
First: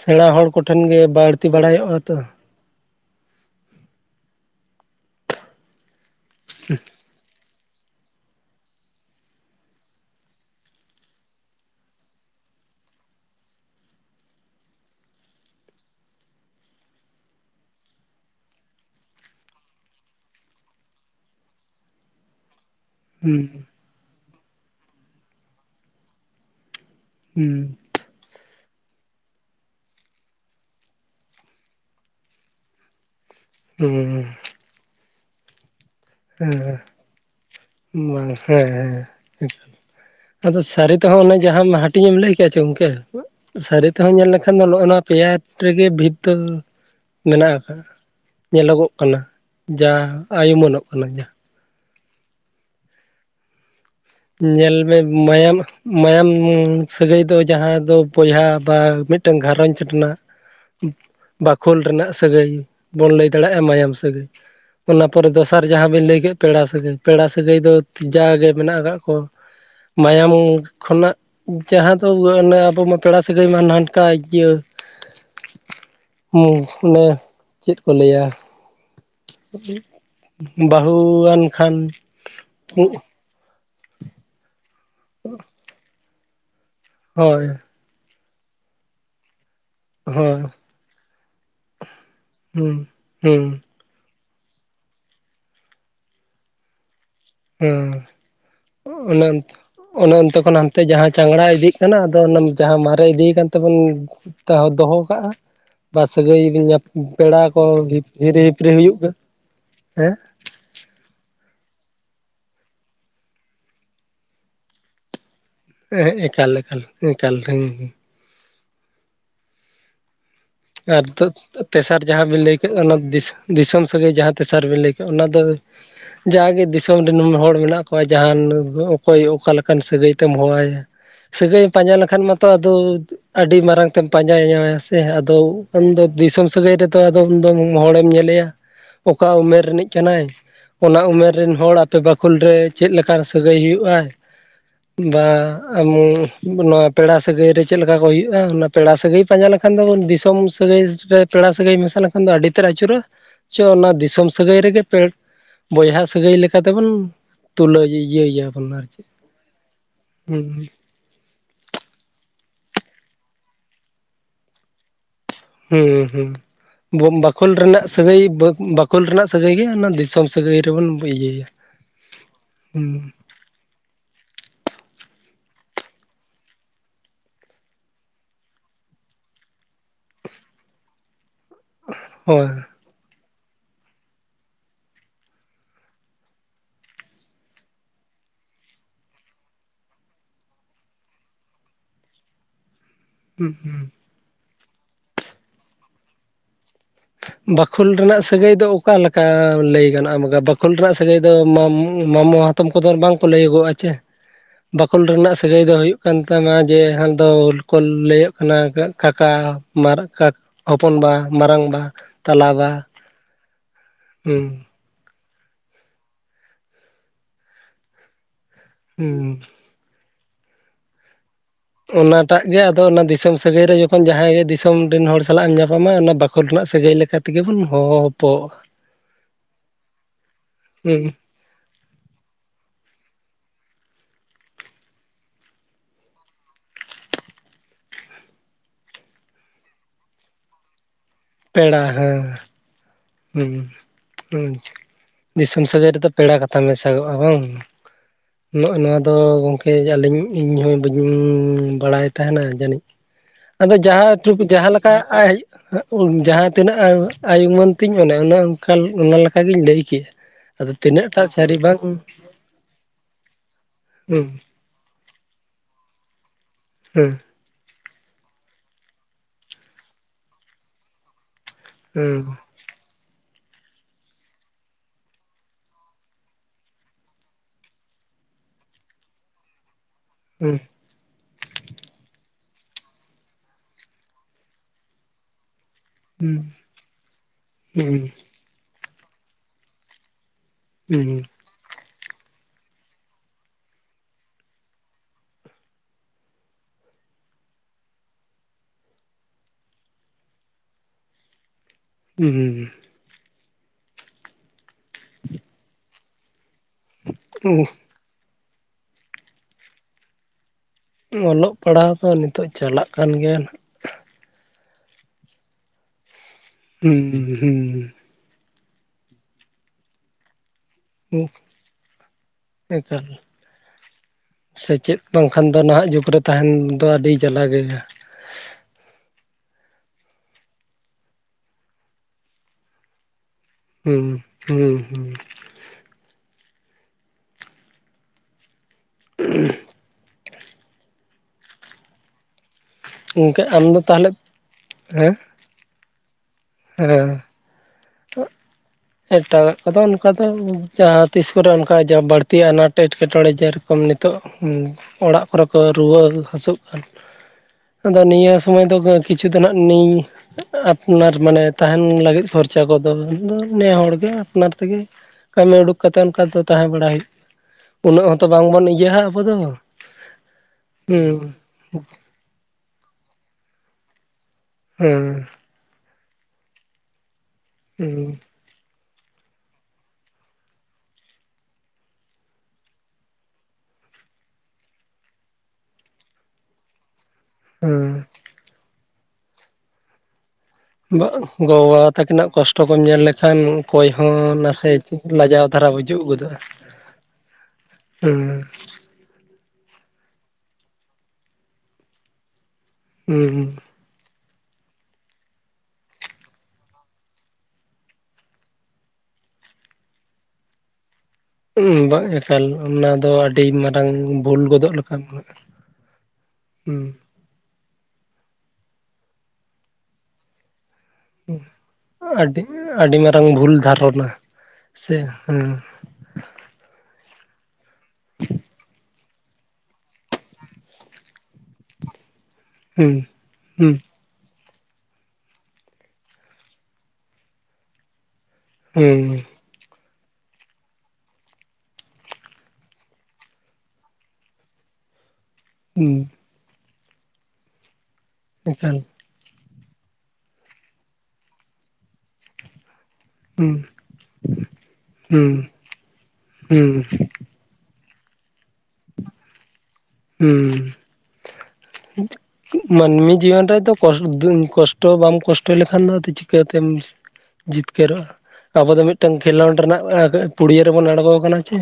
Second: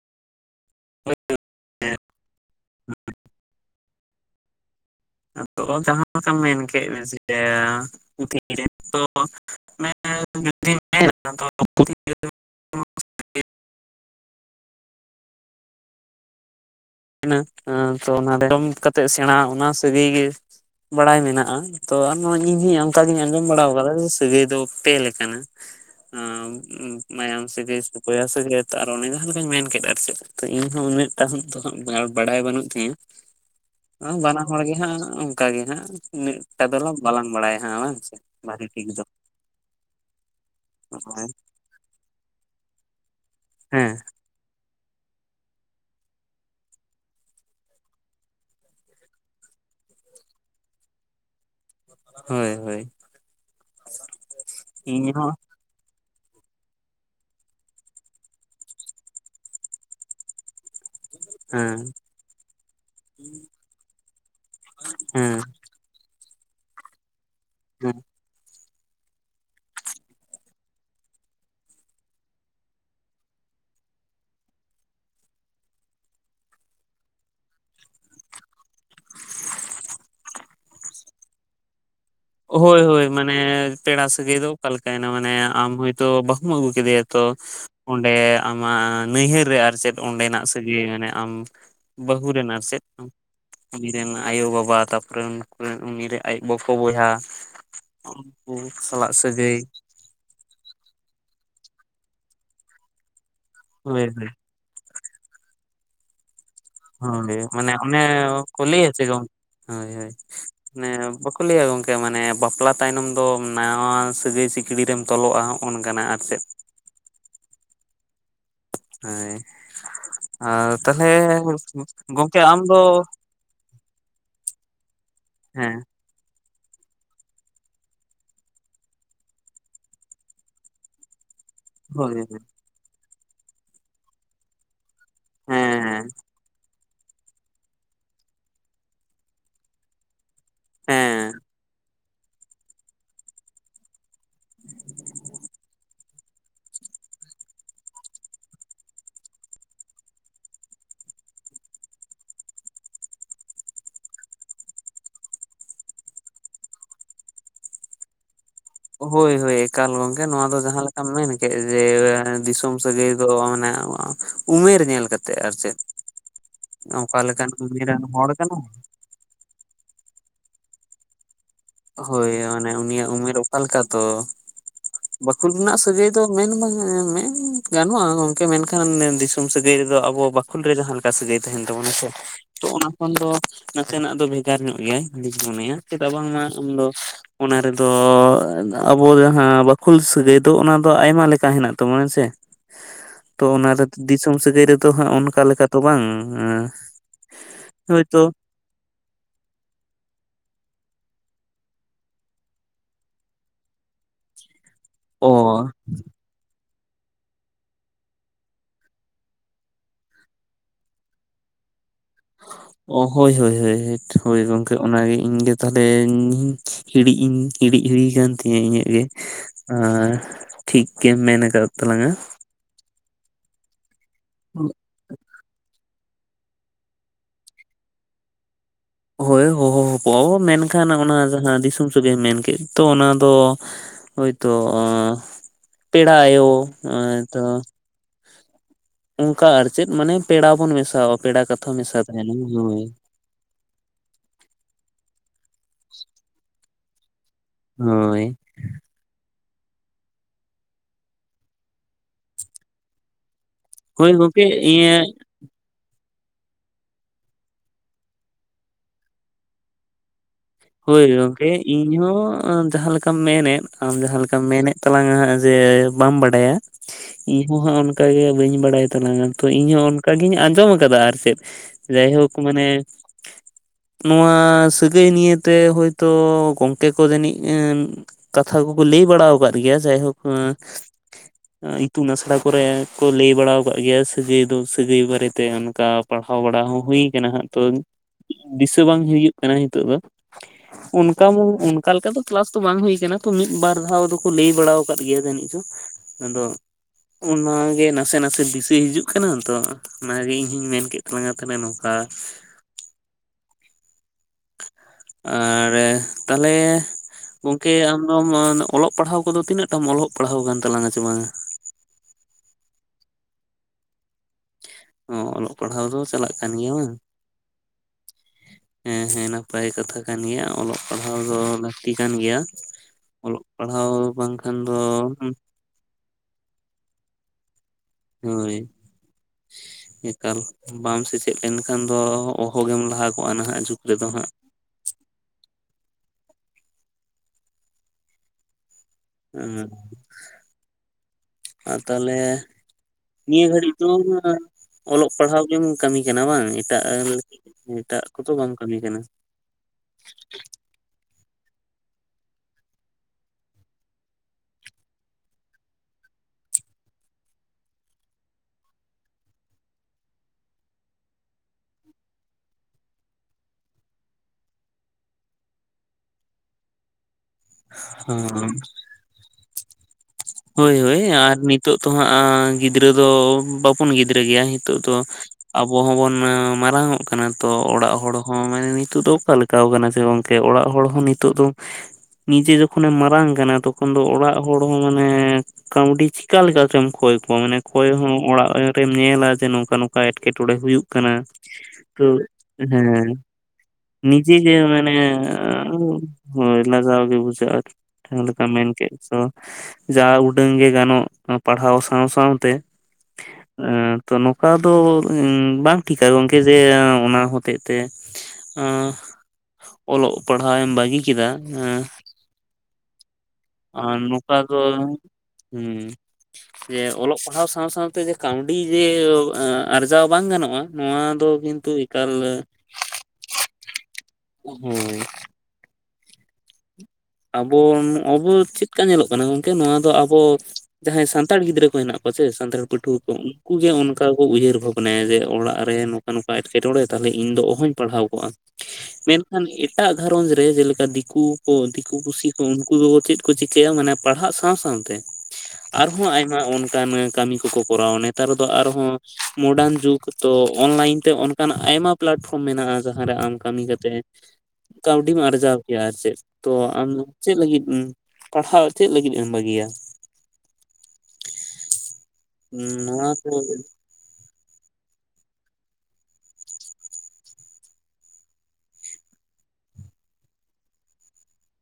ᱥᱮᱸᱬᱟ ᱦᱚᱲ ᱠᱚᱴᱷᱮᱱ ᱜᱮ ᱵᱟᱹᱲᱛᱤ ᱵᱟᱲᱟᱭᱚᱜ-ᱟ ᱛᱚ, ᱟᱫᱚ ᱡᱟᱦᱟᱸ ᱞᱮᱠᱟᱢ ᱢᱮᱱ ᱠᱮᱫ <inaudible> ᱡᱩᱫᱤ ᱤᱧ ᱨᱮᱱ ᱛᱚᱼᱼ <inaudible> ᱦᱮᱸᱱᱟ ᱛᱚ ᱚᱱᱟ ᱡᱚᱢ ᱠᱟᱛᱮᱜ ᱥᱮᱸᱬᱟ ᱚᱱᱟ ᱥᱟᱹᱜᱟᱹᱭ ᱜᱮᱼᱼ ᱵᱟᱲᱟᱭ ᱢᱮᱱᱟᱜ-ᱟ ᱛᱚ ᱟᱢ ᱱᱚᱣᱟ ᱤᱧ ᱦᱤᱸᱼᱼ ᱠᱟ ᱜᱮᱧ ᱦᱩᱸ ᱟᱸᱡᱚᱢ ᱵᱟᱲᱟᱣ ᱠᱟᱫᱟ ᱡᱮ ᱥᱟᱹᱜᱟᱹᱭ ᱫᱚ ᱯᱮ ᱞᱮᱠᱟᱱᱟ᱾ ᱟᱸᱼᱼ ᱢᱟᱭᱟᱢ ᱦᱩᱸ ᱥᱟᱹᱜᱟᱹᱭ ᱥᱮ ᱵᱚᱭᱦᱟ ᱥᱟᱹᱜᱟᱹᱭ ᱛᱟᱨ ᱚᱱᱮ ᱡᱟᱦᱟᱸ ᱞᱮᱠᱟᱧ ᱢᱮᱱ ᱠᱮᱫ ᱟᱨ ᱪᱮᱫ ᱛᱚ ᱤᱧᱦᱚᱸ ᱩᱱᱟᱹᱜ ᱴᱟᱦᱤᱸᱡ ᱫᱚᱼᱼ ᱦᱟᱸᱜ ᱵᱟᱰᱟᱭ ᱵᱟᱹᱱᱩᱜ ᱛᱤᱧᱟᱹ ᱦᱩᱸ ᱟᱸ ᱵᱟᱱᱟ ᱦᱚᱲ ᱜᱮ ᱦᱟᱸᱜ ᱚᱱᱠᱟ ᱜᱮ ᱦᱟᱸᱜᱼᱼ ᱩᱱᱟᱹᱜ ᱴᱟ ᱦᱮᱸ ᱫᱚᱞᱟᱝ ᱵᱟᱞᱟᱝ ᱵᱟᱲᱟᱭᱟ᱾ ᱦᱟᱸᱜ ᱥᱮ ᱵᱟᱝ ᱵᱷᱟᱜᱤ ᱴᱷᱤᱠ ᱥᱮ-ᱦᱮᱸ ᱫᱚ ᱟᱫᱚ ᱥᱟᱹᱨᱤ ᱛᱮᱦᱚᱸ ᱚᱱᱮ ᱡᱟᱦᱟᱸᱢ ᱦᱟᱹᱴᱤᱧ ᱮᱢ ᱞᱟᱹᱭ ᱠᱮᱜᱟ ᱪᱮ ᱜᱚᱝᱠᱮᱼᱼ ᱥᱟᱹᱨᱤ ᱦᱮᱸ ᱛᱮᱦᱚᱸ ᱧᱮᱞ ᱞᱮᱠᱷᱟᱱ ᱫᱚ ᱱᱚᱜ-ᱚ ᱱᱚᱣᱟ ᱯᱮᱭᱟ ᱨᱮᱜᱮ ᱵᱷᱤᱛᱟᱹ ᱫᱚ ᱢᱮᱱᱟᱜ ᱟᱠᱟᱜ-ᱟ᱾ ᱧᱮᱞᱚᱜᱚᱜ ᱠᱟᱱᱟ, ᱡᱟ ᱟᱭᱩᱢᱟᱹᱱᱚᱜ ᱠᱟᱱᱟ ᱡᱟ, ᱦᱳᱭ-ᱦᱳᱭᱼᱼ ᱧᱮᱞ ᱢᱮ ᱢᱟᱭᱟᱢᱼᱼ ᱢᱟᱭᱟᱢ ᱩᱸᱢᱻ ᱥᱟᱹᱜᱟᱹᱭ ᱫᱚ ᱡᱟᱦᱟᱸ ᱫᱚ ᱵᱚᱭᱦᱟ ᱵᱟ ᱢᱤᱫᱴᱟᱹᱝ ᱜᱷᱟᱨᱚᱸᱡᱽ ᱨᱮᱱᱟᱜᱼᱼ <unintelligible> ᱵᱟᱠᱷᱩᱞ ᱦᱮᱸ ᱨᱮᱱᱟᱜ ᱥᱟᱹᱜᱟᱹᱭ ᱵᱚᱱ ᱞᱟᱹᱭ ᱫᱟᱲᱮᱭᱟᱜ-ᱟ ᱢᱟᱭᱟᱢ ᱥᱟᱹᱜᱟᱹᱭ, ᱚᱱᱟ ᱯᱚᱨᱮ ᱦᱮᱸ ᱫᱚᱥᱟᱨᱼᱼ ᱡᱟᱦᱟᱸ ᱵᱤᱱ ᱞᱟᱹᱭ ᱠᱮᱫ ᱯᱮᱲᱟ ᱥᱟᱹᱜᱟᱹᱭ ᱯᱮᱲᱟ ᱥᱟᱹᱜᱟᱹᱭ ᱫᱚ ᱦᱮᱸ ᱡᱟᱜᱮ ᱢᱮᱱᱟᱜ ᱟᱠᱟᱜ ᱠᱚᱼᱼ ᱢᱟᱭᱟᱢ ᱠᱷᱚᱱᱟᱜᱼᱼ ᱡᱟᱦᱟᱸ ᱫᱚ ᱚᱱᱮ ᱟᱵᱚ ᱢᱟ ᱯᱮᱲᱟ ᱥᱟᱹᱜᱟᱹᱭ ᱢᱟ ᱱᱷᱟᱱᱠᱟ ᱤᱭᱟᱹᱼᱼ <unintelligible> ᱚᱱᱮ ᱪᱮᱫ ᱠᱚ ᱞᱟᱹᱭᱟᱼᱼ <unintelligible> ᱵᱟᱹᱦᱩᱻ ᱟᱱ ᱠᱷᱟᱱᱼᱼ ᱦᱳᱭ-ᱦᱳᱭ ᱢᱟᱱᱮ ᱯᱮᱲᱟ ᱥᱟᱹᱜᱟᱹᱭ ᱫᱚ ᱚᱠᱟ ᱞᱮᱠᱟᱭᱮᱱᱟ ᱢᱟᱱᱮ ᱟᱢ ᱦᱚᱭᱛᱳ ᱵᱟᱹᱦᱩᱢ ᱟᱹᱜᱩ ᱠᱮᱫᱮᱭᱟᱼᱼ ᱛᱚ ᱦᱳᱭ ᱚᱸᱰᱮ ᱟᱢᱟᱜ ᱱᱟᱹᱭᱦᱟᱹᱨ ᱨᱮ ᱟᱨ ᱪᱮᱫ ᱦᱳᱭ ᱚᱸᱰᱮᱱᱟᱜ ᱥᱟᱹᱜᱟᱹᱭ ᱢᱟᱱᱮ ᱟᱢᱼᱼ ᱵᱟᱹᱦᱩ ᱨᱮᱱᱟᱜ ᱦᱩᱸ ᱥᱮᱜ-ᱟᱢᱚᱼᱼ ᱦᱩᱸ ᱩᱱᱤ ᱨᱮᱱ ᱟᱭᱳ-ᱵᱟᱵᱟ ᱛᱟᱯᱚᱨᱮ ᱩᱱᱠᱩ ᱨᱮᱱ ᱩᱱᱤ ᱨᱮᱱ ᱟᱡ ᱵᱚᱠᱚ ᱵᱚᱭᱦᱟᱼᱼ ᱦᱩᱸ ᱩᱱᱠᱩ ᱥᱟᱞᱟᱜ ᱚᱱᱮ ᱚᱱᱛᱮ ᱥᱟᱹᱜᱟᱹᱭᱼᱼ ᱚᱱᱮ ᱚᱱᱛᱮ ᱠᱷᱚᱱ ᱦᱟᱱᱛᱮ ᱡᱟᱦᱟᱸ ᱪᱟᱝᱲᱟ ᱤᱫᱤᱜ ᱠᱟᱱᱟ ᱟᱫᱚ ᱚᱱᱟ ᱡᱟᱦᱟᱸ ᱢᱟᱨᱮ ᱤᱫᱤ ᱠᱟᱱ ᱛᱮᱵᱚᱱᱼᱼ ᱦᱳᱭ ᱦᱳᱭ ᱛᱮᱦᱚᱸ ᱫᱚᱦᱚ ᱠᱟᱜ-ᱟ, ᱵᱟ ᱥᱟᱹᱜᱟᱹᱭᱼᱼ ᱦᱚᱸ ᱜᱮ ᱢᱟᱱᱮ ᱚᱱᱮ ᱠᱚ ᱦᱤᱯᱤᱨᱤ ᱞᱟᱹᱭ ᱦᱩᱭᱩᱜ ᱟᱥᱮ ᱠᱟᱱ ᱵᱟᱝ <inaudible> ᱢᱟᱱᱮ ᱵᱟᱠᱚ ᱞᱟᱹᱭᱟ ᱜᱚᱝᱠᱮ ᱢᱟᱱᱮ ᱵᱟᱯᱞᱟ ᱛᱟᱭᱱᱚᱢ ᱫᱚ ᱢᱟᱱᱮ ᱚᱸ ᱥᱟᱹᱜᱟᱹᱭ ᱥᱤᱠᱼᱼ ᱥᱤᱠᱲᱤᱨᱮᱢ ᱛᱚᱞᱚᱜ-ᱟ ᱚᱝᱠᱟ ᱱᱟᱜ ᱟᱨ ᱪᱮᱫ᱾ ᱮ ᱠᱟᱞᱠᱟᱧᱼᱼ ᱦᱟᱭᱼᱼ ᱟᱨᱫᱚ ᱛᱮᱥᱟᱨ ᱡᱟᱦᱟᱸ ᱵᱤᱱ ᱞᱟᱹᱭ ᱟᱢ ᱠᱟᱫ ᱫᱚ ᱚᱱᱟ ᱫᱤᱥᱚᱢ ᱫᱤᱥᱚᱢ ᱥᱟᱹᱜᱟᱹᱭ ᱡᱟᱦᱟᱸ ᱛᱮᱥᱟᱨ ᱵᱤᱱ ᱞᱟᱹᱭ ᱠᱟᱫ ᱚᱱᱟ ᱫᱚ ᱦᱮᱸ ᱡᱟᱜᱮ ᱫᱤᱥᱚᱢ ᱨᱮᱱ ᱦᱚᱲ ᱢᱮᱱᱟᱜ ᱠᱚᱣᱟ ᱡᱟᱦᱟᱱ ᱚᱠᱚᱭ ᱚᱠᱟ ᱞᱮᱠᱟᱱ ᱥᱟᱹᱜᱟᱹᱭ ᱛᱮᱢ ᱦᱚᱦᱚ ᱟᱭᱟ᱾ ᱥᱟᱹᱜᱟᱹᱭ ᱮᱢ ᱯᱟᱸᱡᱟ ᱦᱳᱭ ᱞᱮᱠᱷᱟᱱ ᱢᱟᱛᱚ ᱟᱫᱚ ᱟᱹᱰᱤ ᱢᱟᱨᱟᱝ ᱛᱮᱢ ᱯᱟᱸᱡᱟᱭᱟ ᱥᱮ ᱛᱚ ᱟᱢ ᱦᱮᱸ ᱫᱚ ᱫᱤᱥᱚᱢ ᱥᱟᱹᱜᱟᱹᱭ ᱨᱮᱫᱚ ᱟᱫᱚᱢ ᱦᱚᱲᱮᱢ ᱧᱮᱞᱮᱜ-ᱟ᱾ ᱚᱠᱟ ᱩᱢᱮᱨ ᱨᱤᱱᱤᱡ ᱠᱟᱱᱟᱭ ᱚᱱᱟ ᱩᱢᱮᱨ ᱦᱮᱸ ᱨᱮᱱ ᱦᱚᱲ ᱟᱯᱮ ᱵᱟᱠᱷᱳᱞ ᱨᱮ ᱪᱮᱫ ᱞᱮᱠᱟᱱ ᱥᱟᱹᱜᱟᱹᱭ ᱦᱩᱭᱩᱜ-ᱟ᱾ ᱵᱟ ᱮᱢ ᱱᱚᱣᱟ ᱯᱮᱲᱟ ᱥᱟᱹᱜᱟᱹᱭ ᱨᱮ ᱪᱮᱫ ᱞᱮᱠᱟ ᱠᱚ ᱦᱩᱭᱩᱜ-ᱟ ᱚᱱᱟ ᱯᱮᱲᱟ ᱥᱟᱹᱜᱟᱹᱭ ᱯᱟᱸᱡᱟ ᱞᱮᱠᱷᱟᱱ ᱫᱚ ᱫᱤᱥᱚᱢ ᱥᱟᱹᱜᱟᱹᱭ ᱨᱮ ᱯᱮᱲᱟ ᱥᱟᱹᱜᱟᱹᱭ ᱢᱮᱥᱟ ᱞᱮᱠᱷᱟᱱ ᱫᱚ ᱟᱹᱰᱤ ᱛᱮᱫ ᱟᱹᱪᱩᱨᱚᱜ-ᱟ᱾ ᱪᱚ ᱚᱱᱟ ᱫᱤᱥᱚᱢ ᱥᱟᱹᱜᱟᱹᱭ ᱨᱮᱜᱮ ᱯᱮ ᱵᱚᱭᱦᱟ ᱥᱟᱹᱜᱟᱹᱭ ᱞᱮᱠᱟ ᱞᱮᱠᱟᱛᱮᱵᱚᱱ ᱛᱩᱞᱟᱹᱣ ᱤᱭᱟᱹᱭᱟᱵᱚᱱ ᱟᱨᱠᱤ ᱦᱳᱭ ᱦᱳᱭ ᱮᱠᱟᱞ ᱜᱚᱢᱠᱮ ᱱᱚᱣᱟ ᱫᱚ ᱡᱟᱦᱟᱸ ᱞᱮᱠᱟ ᱢᱮᱱ ᱠᱮᱫ-ᱟ ᱡᱮ ᱫᱤᱥᱚᱢ ᱥᱟᱹᱜᱟᱹᱭ ᱫᱚ ᱢᱟᱱᱮ ᱩᱢᱮᱨ ᱧᱮᱞ ᱠᱟᱛᱮ ᱦᱩᱸ ᱦᱩᱸ ᱞᱮᱠᱟᱱ ᱵᱟᱠᱷᱳᱞ ᱨᱮᱱᱟᱜ ᱩᱢᱮᱨᱟᱱ ᱥᱟᱹᱜᱟᱹᱭ ᱦᱚᱲ ᱠᱟᱱᱟᱭ ᱵᱟ ᱠᱷᱳᱞ ᱨᱮᱱᱟᱜ ᱥᱟᱹᱜᱟᱹᱭ ᱜᱮ ᱚᱱᱟ ᱫᱤᱥᱚᱢ ᱥᱟᱹᱜᱟᱹᱭ ᱨᱮᱵᱚᱱ ᱤᱭᱟᱹᱭᱟ ᱦᱳᱭ ᱟᱱᱮ ᱦᱩᱸ ᱩᱱᱤᱭᱟᱜ ᱩᱢᱮᱨ ᱚᱠᱟ ᱞᱮᱠᱟ ᱛᱚ ᱵᱟᱠᱷᱳᱞ ᱨᱮᱱᱟᱜ ᱥᱟᱹᱜᱟᱹᱭ ᱫᱚ ᱢᱮᱱ ᱵᱟᱝ ᱢᱮᱱ ᱜᱟᱱᱚᱜ-ᱟ ᱜᱚᱢᱠᱮ ᱢᱮᱱᱠᱷᱟᱱ ᱫᱤᱥᱚᱢ ᱥᱤᱛᱩᱝ ᱥᱟᱹᱜᱟᱹᱭ ᱨᱮᱫᱚ ᱟᱵᱚ ᱵᱟᱠᱷᱳᱞ ᱨᱮ ᱡᱟᱦᱟᱸ ᱞᱮᱠᱟ ᱥᱟᱹᱜᱟᱹᱭ ᱛᱟᱦᱮᱱ ᱛᱟᱵᱚᱱᱟ ᱥᱮ ᱦᱳᱭ ᱛᱚ ᱚᱱᱟ ᱛᱚᱠᱷᱚᱱ ᱫᱚ ᱱᱟᱥᱮᱱᱟᱜ ᱫᱚ ᱵᱷᱮᱜᱟᱨ ᱧᱚᱜ ᱜᱮᱭᱟ ᱢᱚᱱᱮᱭᱟ ᱪᱮᱫᱟᱜ ᱵᱟᱝᱢᱟ ᱟᱢᱫᱚ ᱚᱱᱟ ᱨᱮᱫᱚ ᱟᱵᱚ ᱡᱟᱦᱟᱸ ᱵᱟᱠᱷᱳᱞ ᱥᱟᱹᱜᱟᱹᱭ ᱫᱚ ᱚᱱᱟ ᱫᱚ ᱟᱭᱢᱟ ᱞᱮᱠᱟ ᱦᱮᱱᱟᱜ ᱛᱟᱵᱚᱱᱟ ᱦᱮᱸᱥᱮ <inaudible> ᱛᱚ ᱚᱱᱟᱨᱮ ᱦᱩᱸ ᱫᱤᱥᱚᱢ ᱥᱟᱹᱜᱟᱹᱭ ᱨᱮᱫᱚ ᱦᱟᱸᱜ ᱚᱱᱠᱟ ᱞᱮᱠᱟ ᱛᱚ ᱵᱟᱝ ᱵᱟᱠᱷᱳᱞ ᱦᱳᱭᱛᱳ ᱨᱮᱱᱟᱜ ᱥᱟᱹᱜᱟᱹᱭ ᱫᱚ ᱚᱠᱟ ᱚᱠᱟᱞᱮᱠᱟ ᱞᱟᱹᱭ ᱜᱟᱱᱚᱜ-ᱟᱠᱟ ᱵᱟᱠᱷᱳᱞ ᱨᱮᱱᱟᱜ ᱥᱟᱹᱜᱟᱹᱭ ᱫᱚ ᱢᱟᱢᱚ ᱦᱟᱛᱚᱢ ᱠᱚᱫᱚ ᱵᱟᱝᱠᱚ ᱞᱟᱹᱭᱟᱹᱜᱚᱜ-ᱟ ᱪᱮ ᱵᱟᱠᱷᱳᱞ ᱨᱮᱱᱟᱜ ᱚ ᱥᱟᱹᱜᱟᱹᱭ ᱫᱚ ᱦᱩᱭᱩᱜ ᱠᱟᱱ ᱛᱟᱢᱟ ᱡᱮ ᱦᱟᱱ ᱫᱚ ᱠᱚ ᱞᱟᱹᱭᱚᱜ ᱠᱟᱱᱟ ᱠᱟᱠᱟ ᱢᱟᱨᱟᱜ ᱠᱟ ᱦᱚᱯᱚᱱ ᱵᱟ, ᱢᱟᱨᱟᱝ ᱵᱟ, ᱛᱟᱞᱟ ᱵᱟ, ᱚ ᱦᱳᱭ ᱦᱳᱭ ᱦᱳᱭ ᱦᱳᱭ ᱦᱩᱸ ᱜᱚᱝᱠᱮ ᱚᱱᱟᱜᱮ ᱤᱧ ᱫᱚ ᱛᱟᱦᱞᱮ ᱦᱤᱲᱤᱡ ᱤᱧ ᱦᱤᱲᱤᱡ ᱦᱤᱲᱤᱡ ᱟᱠᱟᱱ ᱛᱤᱧᱟᱹ ᱤᱧᱟᱹᱜ ᱜᱮ ᱦᱩᱸ ᱟᱣ ᱴᱷᱤᱠ ᱜᱮᱢ ᱢᱮᱱᱠᱟᱫ ᱚᱱᱟᱴᱟᱜ ᱜᱮ ᱟᱫᱚ ᱚᱱᱟ ᱫᱤᱥᱚᱢ ᱥᱟᱹᱜᱟᱹᱭ ᱨᱮ ᱡᱚᱠᱷᱚᱱ ᱡᱟᱦᱟᱸᱭ ᱜᱮ ᱫᱤᱥᱚᱢ ᱨᱮᱱ ᱦᱚᱲ ᱥᱟᱞᱟᱜ ᱮᱢ ᱧᱟᱯᱟᱢᱟ ᱚᱱᱟ ᱵᱟ ᱠᱷᱚᱞ ᱨᱮᱱᱟᱜ ᱥᱟᱹᱜᱟᱹᱭ ᱞᱮᱠᱟ ᱛᱮᱜᱮ ᱵᱚᱱ ᱦᱚᱦᱚᱯᱚᱜᱚᱜ-ᱟ᱾ ᱦᱳᱭ ᱢᱮᱱᱠᱷᱟᱱ ᱦᱩᱸ ᱚᱱᱟ ᱡᱟᱦᱟᱸ ᱫᱤᱥᱚᱢ ᱥᱟᱹᱜᱟᱹᱭ ᱢᱮᱱ ᱠᱮ ᱛᱚ ᱚᱱᱟ ᱫᱚ ᱦᱳᱭᱛᱳ ᱯᱮᱲᱟ ᱟᱭᱳ ᱦᱚᱭ ᱛᱚ ᱚᱱᱠᱟ ᱟᱨ ᱪᱮᱫ ᱢᱟᱱᱮ ᱯᱮᱲᱟ ᱵᱚᱱ ᱢᱮᱥᱟᱣᱟ ᱠᱟᱛᱷᱟ ᱯᱮᱲᱟ ᱢᱮᱥᱟ ᱛᱟᱦᱮᱱᱟ ᱦᱮᱸ ᱦᱳᱭ ᱦᱩᱸ ᱫᱤᱥᱚᱢ ᱥᱟᱹᱜᱟᱹᱭ ᱨᱮᱛᱚ ᱯᱮᱲᱟ ᱠᱟᱛᱷᱟ ᱢᱮᱥᱟᱜᱚᱜ-ᱟ ᱵᱟᱝ ᱦᱳᱭ ᱱᱚᱜ-ᱚᱭ ᱱᱚᱣᱟ ᱫᱚ ᱜᱚᱝᱠᱮ ᱟᱹᱞᱤᱧ ᱤᱧ ᱦᱚᱸ ᱵᱟᱹᱧ ᱵᱟᱲᱟᱭ ᱛᱟᱦᱮᱱᱟ ᱡᱟᱹᱱᱤᱡ ᱟᱫᱚ ᱡᱟᱦᱟᱸ ᱦᱳᱭ ᱴᱷᱤᱠ ᱜᱚᱝᱠᱮ ᱡᱟᱦᱟᱸᱞᱮᱠᱟ ᱤᱭᱟᱹ ᱟᱡ ᱡᱟᱦᱟᱸ ᱛᱤᱱᱟᱹᱜ ᱟᱭᱩᱢᱟᱹᱱ ᱛᱤᱧ ᱢᱚᱱᱮ ᱚᱱᱠᱟ ᱚᱱᱟ ᱞᱮᱠᱟᱜᱤᱧ ᱞᱟᱹᱭ ᱠᱮᱭᱟ᱾ ᱦᱳᱭ ᱜᱚᱝᱠᱮ ᱤᱧᱦᱚᱸ ᱡᱟᱦᱟᱸ ᱞᱮᱠᱟᱢ ᱢᱮᱱᱮᱫ ᱟᱢ ᱡᱟᱦᱟᱸ ᱦᱩᱸ ᱞᱮᱠᱟᱢ ᱢᱮᱱᱮᱫ ᱛᱟᱞᱟᱝ ᱟ ᱡᱮ ᱵᱟᱢ ᱵᱟᱰᱟᱭᱟ ᱦᱮᱸ ᱤᱧ ᱦᱚᱸ ᱦᱟᱸᱜ ᱚᱱᱠᱟ ᱜᱮ ᱵᱟᱹᱧ ᱵᱟᱲᱟᱭ ᱛᱟᱞᱟᱝᱟ ᱛᱚ ᱤᱧ ᱦᱚᱸ ᱚᱱᱠᱟᱜᱤᱧ ᱟᱸᱡᱚᱢ ᱟᱠᱟᱫᱟ ᱟᱨ ᱪᱮᱫ ᱦᱩᱸ ᱡᱟᱭᱦᱳᱠ ᱢᱟᱱᱮ ᱱᱚᱣᱟ ᱥᱟᱹᱜᱟᱹᱭ ᱱᱤᱭᱟᱹ ᱛᱮ ᱦᱳᱭᱛᱳ ᱜᱚᱝᱠᱮ ᱠᱚ ᱡᱟᱹᱱᱤᱡ ᱠᱟᱛᱷᱟ ᱠᱚᱠᱚ ᱞᱟᱹᱭ ᱵᱟᱲᱟ ᱟᱠᱟᱫ ᱜᱮᱭᱟ ᱡᱟᱭᱦᱳᱠ ᱵᱟᱝ ᱦᱩᱸ ᱟᱸᱡᱚᱢ ᱴᱷᱤᱠᱟᱹᱜ ᱠᱟᱱᱟ ᱤᱛᱩᱱ ᱟᱥᱲᱟ ᱠᱚᱨᱮ ᱠᱚ ᱞᱟᱹᱭ ᱵᱟᱲᱟ ᱟᱠᱟᱫ ᱜᱮᱭᱟ ᱥᱟᱹᱜᱟᱹᱭ ᱫᱚ ᱥᱟᱹᱜᱟᱹᱭ ᱵᱟᱨᱮᱛᱮ ᱚᱱᱠᱟ ᱯᱟᱲᱦᱟᱣ ᱦᱩᱸ ᱵᱟᱲᱟ ᱦᱚᱸ ᱦᱩᱭ ᱠᱟᱱᱟ ᱦᱟᱸᱜ ᱛᱚ ᱫᱤᱥᱟᱹ ᱵᱟᱝ ᱦᱩᱭᱩᱜ ᱠᱟᱱᱟ ᱱᱤᱛᱚᱜ ᱫᱚ ᱦᱩᱸ ᱦᱩᱸ ᱩᱱᱠᱟ ᱢᱩ ᱠᱟᱞᱠᱟ ᱫᱚ ᱠᱮᱞᱟᱥ ᱫᱚ ᱵᱟᱝ ᱦᱩᱭ ᱟᱠᱟᱱᱟ ᱛᱚ ᱢᱤᱫ ᱵᱟᱨ ᱫᱷᱟᱣ ᱫᱚᱠᱚ ᱞᱟᱹᱭ ᱵᱟᱲᱟ ᱟᱠᱟᱫ ᱜᱮᱭᱟ ᱡᱟᱹᱱᱤᱡᱚ ᱟᱫᱚ ᱚᱱᱟ ᱜᱮ ᱱᱟᱥᱮ-ᱱᱟᱥᱮ ᱫᱤᱥᱟᱹ ᱦᱤᱡᱩᱜ ᱠᱟᱱᱟ ᱛᱚ ᱚᱱᱟᱜᱮ ᱤᱧ ᱦᱚ‌ᱧ ᱢᱮᱱ ᱠᱮᱫ ᱛᱟᱞᱟᱝᱟ ᱛᱟᱦᱮ ᱱᱚᱝ ᱟᱥ ᱦᱩᱸ ᱟᱨ ᱛᱟᱦᱚᱞᱮ ᱜᱚᱝᱠᱮ ᱟᱢᱫᱚᱢ ᱚᱞᱚᱜ ᱯᱟᱲᱦᱟᱣ ᱠᱚᱫᱚ ᱛᱤᱱᱟᱹᱜ ᱴᱟᱢ ᱚᱞᱚᱜ ᱯᱟᱲᱦᱟᱣ ᱠᱟᱱ ᱛᱟᱞᱟᱝ-ᱟ? ᱪᱮ ᱵᱟᱝᱟ? ᱚᱞᱚᱜ ᱯᱟᱲᱦᱟᱣ ᱫᱚ ᱱᱤᱛᱚᱜ ᱪᱟᱞᱟᱜ ᱠᱟᱱ ᱜᱮᱭᱟ ᱱᱟᱦᱟᱜ ᱚ ᱚᱞᱚᱜ ᱯᱟᱲᱦᱟᱣ ᱫᱚ ᱪᱟᱞᱟᱜ ᱠᱟᱱ ᱜᱮᱭᱟ ᱵᱟᱝ ᱦᱩᱸ ᱦᱩᱸ ᱦᱮᱸᱻ ᱦᱮᱸᱻ ᱱᱟᱯᱟᱭ ᱠᱟᱛᱷᱟ ᱠᱟᱱ ᱜᱮᱭᱟ ᱚᱞᱚᱜ ᱯᱟᱲᱦᱟᱣ ᱫᱚ ᱞᱟᱹᱠᱛᱤ ᱠᱟᱱ ᱜᱮᱭᱟ ᱮᱠᱟᱞ ᱚᱞᱚᱜ ᱯᱟᱲᱦᱟᱣ ᱵᱟᱝᱠᱷᱟᱱ ᱫᱚ ᱟᱫᱚ ᱱᱟᱦᱟᱜ ᱡᱩᱜᱽ ᱨᱮ ᱛᱟᱦᱮᱱ ᱫᱚ ᱟᱹᱰᱤ ᱡᱟᱞᱟ ᱜᱮᱭᱟ ᱦᱳᱭ ᱮᱠᱟᱞ ᱵᱟᱢ ᱥᱮᱪᱮᱫ ᱞᱮᱱᱠᱷᱟᱱ ᱫᱚ ᱚᱦᱚᱜᱮᱢ ᱞᱟᱦᱟ ᱠᱚᱜᱼᱟ ᱱᱟᱦᱟᱜ ᱡᱩᱜ ᱦᱩᱸ-ᱦᱩᱸ ᱦᱸᱻ ᱟᱨ ᱛᱟᱦᱚᱞᱮ ᱜᱚᱝᱠᱮ ᱱᱤᱭᱟᱹ ᱟᱢ ᱜᱷᱟᱹᱲᱤᱡ ᱫᱚ ᱛᱟᱦᱚᱞᱮ ᱚᱞᱚᱜ ᱦᱮᱸ ᱯᱟᱲᱦᱟᱣ ᱜᱮᱢ ᱠᱟᱹᱢᱤ ᱠᱟᱱᱟ ᱵᱟᱝ ᱮᱴᱟᱜ ᱦᱮᱸ ᱮᱴᱟᱜ ᱠᱚᱫᱚ ᱵᱟᱢ ᱠᱟᱹᱢᱤ ᱠᱟᱱᱟ ᱮᱴᱟᱜᱟᱜ ᱠᱚᱫᱚ ᱚᱱᱠᱟ ᱫᱚ ᱡᱟᱦᱟᱸ ᱛᱤᱥ ᱠᱚᱨᱮ ᱚᱱᱠᱟ ᱡᱟᱦᱟᱸ ᱵᱟᱹᱲᱛᱤ ᱟᱱᱟᱴ ᱮᱴᱠᱮᱴᱚᱬᱮ ᱡᱮᱨᱚᱠᱚᱢ ᱱᱤᱛᱚᱜ ᱚᱲᱟᱜ ᱠᱚᱨᱮ ᱠᱚ ᱨᱩᱣᱟᱹ ᱦᱟᱹᱥᱩᱜ ᱠᱟᱱ ᱟᱫᱚ ᱱᱤᱭᱟᱹ ᱥᱩᱚᱢᱚᱭ ᱫᱚ ᱠᱤᱪᱷᱩ ᱫᱚ ᱱᱟᱜ ᱱᱤᱭᱟ. ᱟᱯᱱᱟᱨ ᱢᱟᱱᱮ ᱛᱟᱦᱮᱱ ᱞᱟᱹᱜᱤᱫ ᱠᱷᱚᱨ ᱪᱟ ᱠᱚᱫᱚ ᱱᱮᱦᱚᱲᱜᱮ ᱟᱯᱱᱟᱨ ᱛᱮᱜᱮ ᱠᱟᱹᱢᱤ ᱩᱰᱩᱠ ᱠᱟᱛᱮ ᱚᱱᱠᱟ ᱫᱚ ᱛᱟᱦᱮᱸ ᱵᱟᱲᱟᱟᱭ ᱦᱩᱭᱩᱜ ᱠᱟᱱᱟ ᱾ ᱩᱱᱟᱹᱜ ᱦᱚᱸᱛᱚ ᱦᱚᱸ ᱵᱟᱝᱵᱚᱱ ᱤᱭᱟᱹ ᱦᱟ ᱟᱵᱚ ᱫᱚ, ᱦᱳᱭ-ᱦᱳᱭ ᱟᱨ ᱱᱤᱛᱚᱜ ᱫᱚ ᱦᱟᱸᱜ ᱜᱤᱫᱽᱨᱟᱹ ᱫᱚ ᱵᱟᱵᱚᱱ ᱜᱤᱫᱽᱨᱟᱹ ᱜᱮᱭᱟ ᱾ ᱱᱤᱛᱚᱜ ᱫᱚ ᱦᱩᱸ ᱟᱵᱚ ᱦᱚᱸᱵᱚᱱ ᱢᱟᱨᱟᱝ ᱚᱜ ᱠᱟᱱᱟ ᱛᱚ ᱚᱲᱟᱜ ᱦᱚᱲ ᱦᱩᱸ ᱦᱚᱸ, ᱢᱟᱱᱮ ᱱᱤᱛᱚᱜ ᱫᱚ ᱚᱠᱟ ᱞᱮᱱᱟ ᱠᱟᱱᱟ ᱥᱮ ᱜᱚᱝᱠᱮ ᱚᱲᱟᱜ ᱦᱚᱲ ᱦᱚᱸ ᱱᱤᱛᱚᱜ ᱫᱚ ᱾ ᱱᱤᱡᱮ ᱡᱚᱠᱷᱚᱱᱮ ᱢᱟᱨᱟᱝ ᱠᱟᱱᱟ ᱛᱚᱠᱷᱚᱱ ᱫᱚ ᱚᱲᱟᱜ ᱦᱚᱲ ᱦᱚᱸ ᱢᱟᱱᱮ, ᱮᱸ ᱠᱟᱹᱣᱰᱤ ᱪᱮᱠᱟ ᱞᱮᱠᱟᱛᱮᱢ ᱠᱚᱭ ᱠᱚᱣᱟ ᱢᱟᱱᱮ ᱠᱚᱭ ᱦᱩᱸ ᱦᱚᱸ ᱚᱲᱟᱜ ᱨᱮᱢ ᱧᱮᱞᱟ ᱡᱮ ᱱᱚᱝᱠᱟ-ᱱᱚᱝᱠᱟ, ᱚᱠᱟ ᱮᱸᱴᱠᱮᱴᱚᱬᱮ ᱦᱩᱭᱩᱜ ᱜᱚ ᱠᱟᱱᱟ ᱵᱟᱵᱟ ᱛᱚ ᱛᱟᱹᱠᱤᱱᱟᱜ ᱠᱚᱥᱴᱚ ᱠᱚᱢ ᱧᱮᱞ ᱦᱮᱸ ᱞᱮᱠᱷᱟᱱ ᱚᱠᱚᱭ ᱾ ᱱᱤᱡᱮ ᱦᱚᱸ ᱜᱮ ᱱᱟᱥᱮ ᱢᱟᱱᱮ ᱞᱟᱡᱟᱣ ᱫᱷᱟᱨᱟ ᱵᱩᱡᱩᱜ ᱜᱚᱫᱚᱜᱼᱟ ᱞᱟᱡᱟᱣ ᱜᱮ ᱵᱩᱡᱚᱜᱼᱟ ᱾ ᱦᱩᱸ ᱡᱟᱦᱟᱸ ᱞᱮᱠᱟ ᱢᱮᱱ ᱠᱮᱫ ᱾ ᱛᱚ ᱡᱟ ᱩᱰᱟᱹᱝ ᱜᱮ ᱜᱟᱱᱚᱜ ᱯᱟᱲᱦᱟᱣ ᱥᱟᱶ-ᱥᱟᱶᱛᱮ, ᱦᱩᱸ-ᱦᱩᱸ ᱾ ᱮ ᱛᱚ ᱱᱚᱝᱠᱟ ᱫᱚ ᱵᱟᱝ ᱴᱷᱤᱠᱟ ᱜᱚᱢᱠᱮ ᱡᱮ ᱚᱱᱟ ᱦᱚᱛᱮᱜ ᱛᱮ, ᱚᱞᱚᱜ ᱯᱟᱲᱦᱟᱣᱢ ᱵᱟᱹᱜᱤ ᱠᱮᱫᱟ ᱾ ᱩ ᱵᱟᱝ ᱮᱠᱟᱞ ᱚᱱᱟ ᱫᱚ ᱟᱹᱰᱤ, ᱟᱨ ᱢᱟᱨᱟᱝ ᱱᱚᱝᱠᱟ ᱵᱷᱩᱞ ᱫᱚ ᱜᱚᱫᱚᱜ ᱞᱮᱠᱟ ᱢᱮᱱᱟᱜᱼᱟ ᱦᱮ ᱡᱮ ᱦᱩᱸ ᱚᱞᱚᱜ ᱯᱟᱲᱦᱟᱣ ᱥᱟᱶ-ᱥᱟᱶᱛᱮ ᱾ ᱠᱟᱹᱣᱰᱤ ᱡᱮ ᱟᱨᱡᱟᱣ ᱵᱟᱝ ᱜᱟᱱᱚᱜᱼᱟ? ᱱᱚᱣᱟ ᱫᱚ ᱠᱤᱱᱛᱩ ᱮᱠᱟᱞ ᱟᱹᱰᱤ ᱟᱹᱰᱤ ᱢᱟᱨᱟᱝ ᱵᱷᱩᱞ ᱫᱷᱟᱨᱚᱱᱟ ᱥᱮ ᱦᱳᱭ ᱦᱮᱸ ᱟᱵᱚ ᱟᱵᱚ ᱪᱮᱫᱮ ᱧᱮᱞᱚᱜ ᱠᱟᱱᱟ ᱜᱚᱝᱠᱮ ᱱᱚᱣᱟ ᱫᱚ ᱟᱵᱚ ᱡᱟᱦᱟᱸᱭ ᱥᱟᱱᱛᱟᱲ ᱜᱤᱫᱽᱨᱟᱹ ᱠᱚ ᱦᱮᱱᱟᱜ ᱯᱟᱪᱮ ᱥᱟᱱᱛᱟᱲ ᱦᱩᱸ ᱯᱟᱹᱴᱷᱩᱣᱟᱹ ᱠᱚ ᱩᱱᱠᱩ ᱜᱮ ᱦᱩᱸ ᱚᱱ ᱝᱠᱟ ᱠᱚ ᱩᱭᱦᱟᱹᱨ ᱵᱷᱟᱵᱽᱱᱟᱭᱟ ᱡᱮ ᱚᱲᱟᱜ ᱨᱮ ᱱᱚᱝᱠᱟ ᱱᱚᱝᱠᱟ ᱮᱴᱠᱮᱴᱚᱬᱮ ᱛᱟᱦᱚᱞᱮ ᱤᱧ ᱫᱚ ᱚᱦᱚᱧ ᱯᱟᱲᱦᱟᱣ ᱠᱚᱜᱼᱟ ᱾ ᱦᱮᱸ ᱾ ᱟᱱ ᱮᱴᱟᱜ ᱜᱷᱟᱨᱚᱡᱽ ᱨᱮ ᱡᱮᱞᱮᱠᱟ ᱫᱤᱠᱩ ᱠᱚ ᱫᱤᱠ ᱯᱩᱥᱤ ᱫᱚ ᱩᱱᱠᱩ ᱫᱚ ᱪᱮᱫ ᱠᱚ ᱪᱤᱠᱟᱹᱭᱟ ᱢᱟᱱᱮ ᱯᱟᱲᱦᱟᱜ ᱥᱟᱶ ᱥᱟᱶᱛᱮ ᱦᱩᱸ ᱟᱨᱦᱚᱸ ᱟᱭ ᱢᱟ ᱚᱱᱠᱟᱱ ᱠᱟᱹᱢᱤ ᱠᱚᱠᱚ ᱠᱚᱨᱟᱣᱟ ᱱᱮᱛᱟᱨ ᱫᱚ ᱮᱠᱟᱞ ᱟᱨᱦᱚᱸ ᱢᱚᱰᱱ ᱡᱩᱜ ᱛᱚ ᱚᱱᱞᱟᱭᱤᱱ ᱛᱮ ᱚᱱᱠᱟᱱ ᱟᱭᱢᱟ ᱯᱞᱟᱴᱯᱷᱚᱨᱚᱢ ᱢᱮᱱᱟᱜᱼᱟ ᱾ ᱡᱟᱦᱟᱸᱨᱮ ᱟᱢ ᱦᱩᱸ ᱠᱟᱹᱢᱤ ᱠᱟᱛᱮ ᱠᱟᱹᱣᱰᱤᱢ ᱦᱩᱸ ᱟᱨᱡᱟᱣ ᱠᱮᱭᱟ ᱟᱨ ᱪᱮᱫ ᱛᱚ ᱦᱩᱸ ᱟᱢ ᱪᱮᱫ ᱞᱟᱹᱜᱤᱫ ᱮᱢ ᱯᱟᱲᱦᱟᱣ ᱪᱮᱫ ᱞᱟᱹᱜᱤᱫ ᱮᱢ ᱵᱟᱹᱜᱤᱭᱟ ᱾ ᱦᱩᱸ ᱱᱚᱣᱟ ᱢᱟᱹᱱᱢᱤ ᱫᱚ ᱡᱤᱵᱚᱱ ᱨᱮᱫᱚ ᱠᱚᱥᱴᱚ ᱵᱟᱢ ᱠᱚᱥᱴᱚ ᱞᱮᱠᱷᱟᱱ ᱫᱚ ᱪᱤᱠᱟᱹᱛᱮᱢ ᱡᱤᱛᱠᱟᱹᱨᱚᱜᱼᱟ ᱾ ᱟᱵᱚ ᱫᱚ ᱢᱤᱫᱴᱟᱝ ᱠᱷᱮᱞᱳᱰ ᱨᱮᱱᱟᱜ ᱯᱩᱲᱤᱭᱟᱹ ᱨᱮᱵᱚᱱ ᱟᱬᱜᱚ ᱟᱠᱟᱱᱟ ᱥᱮ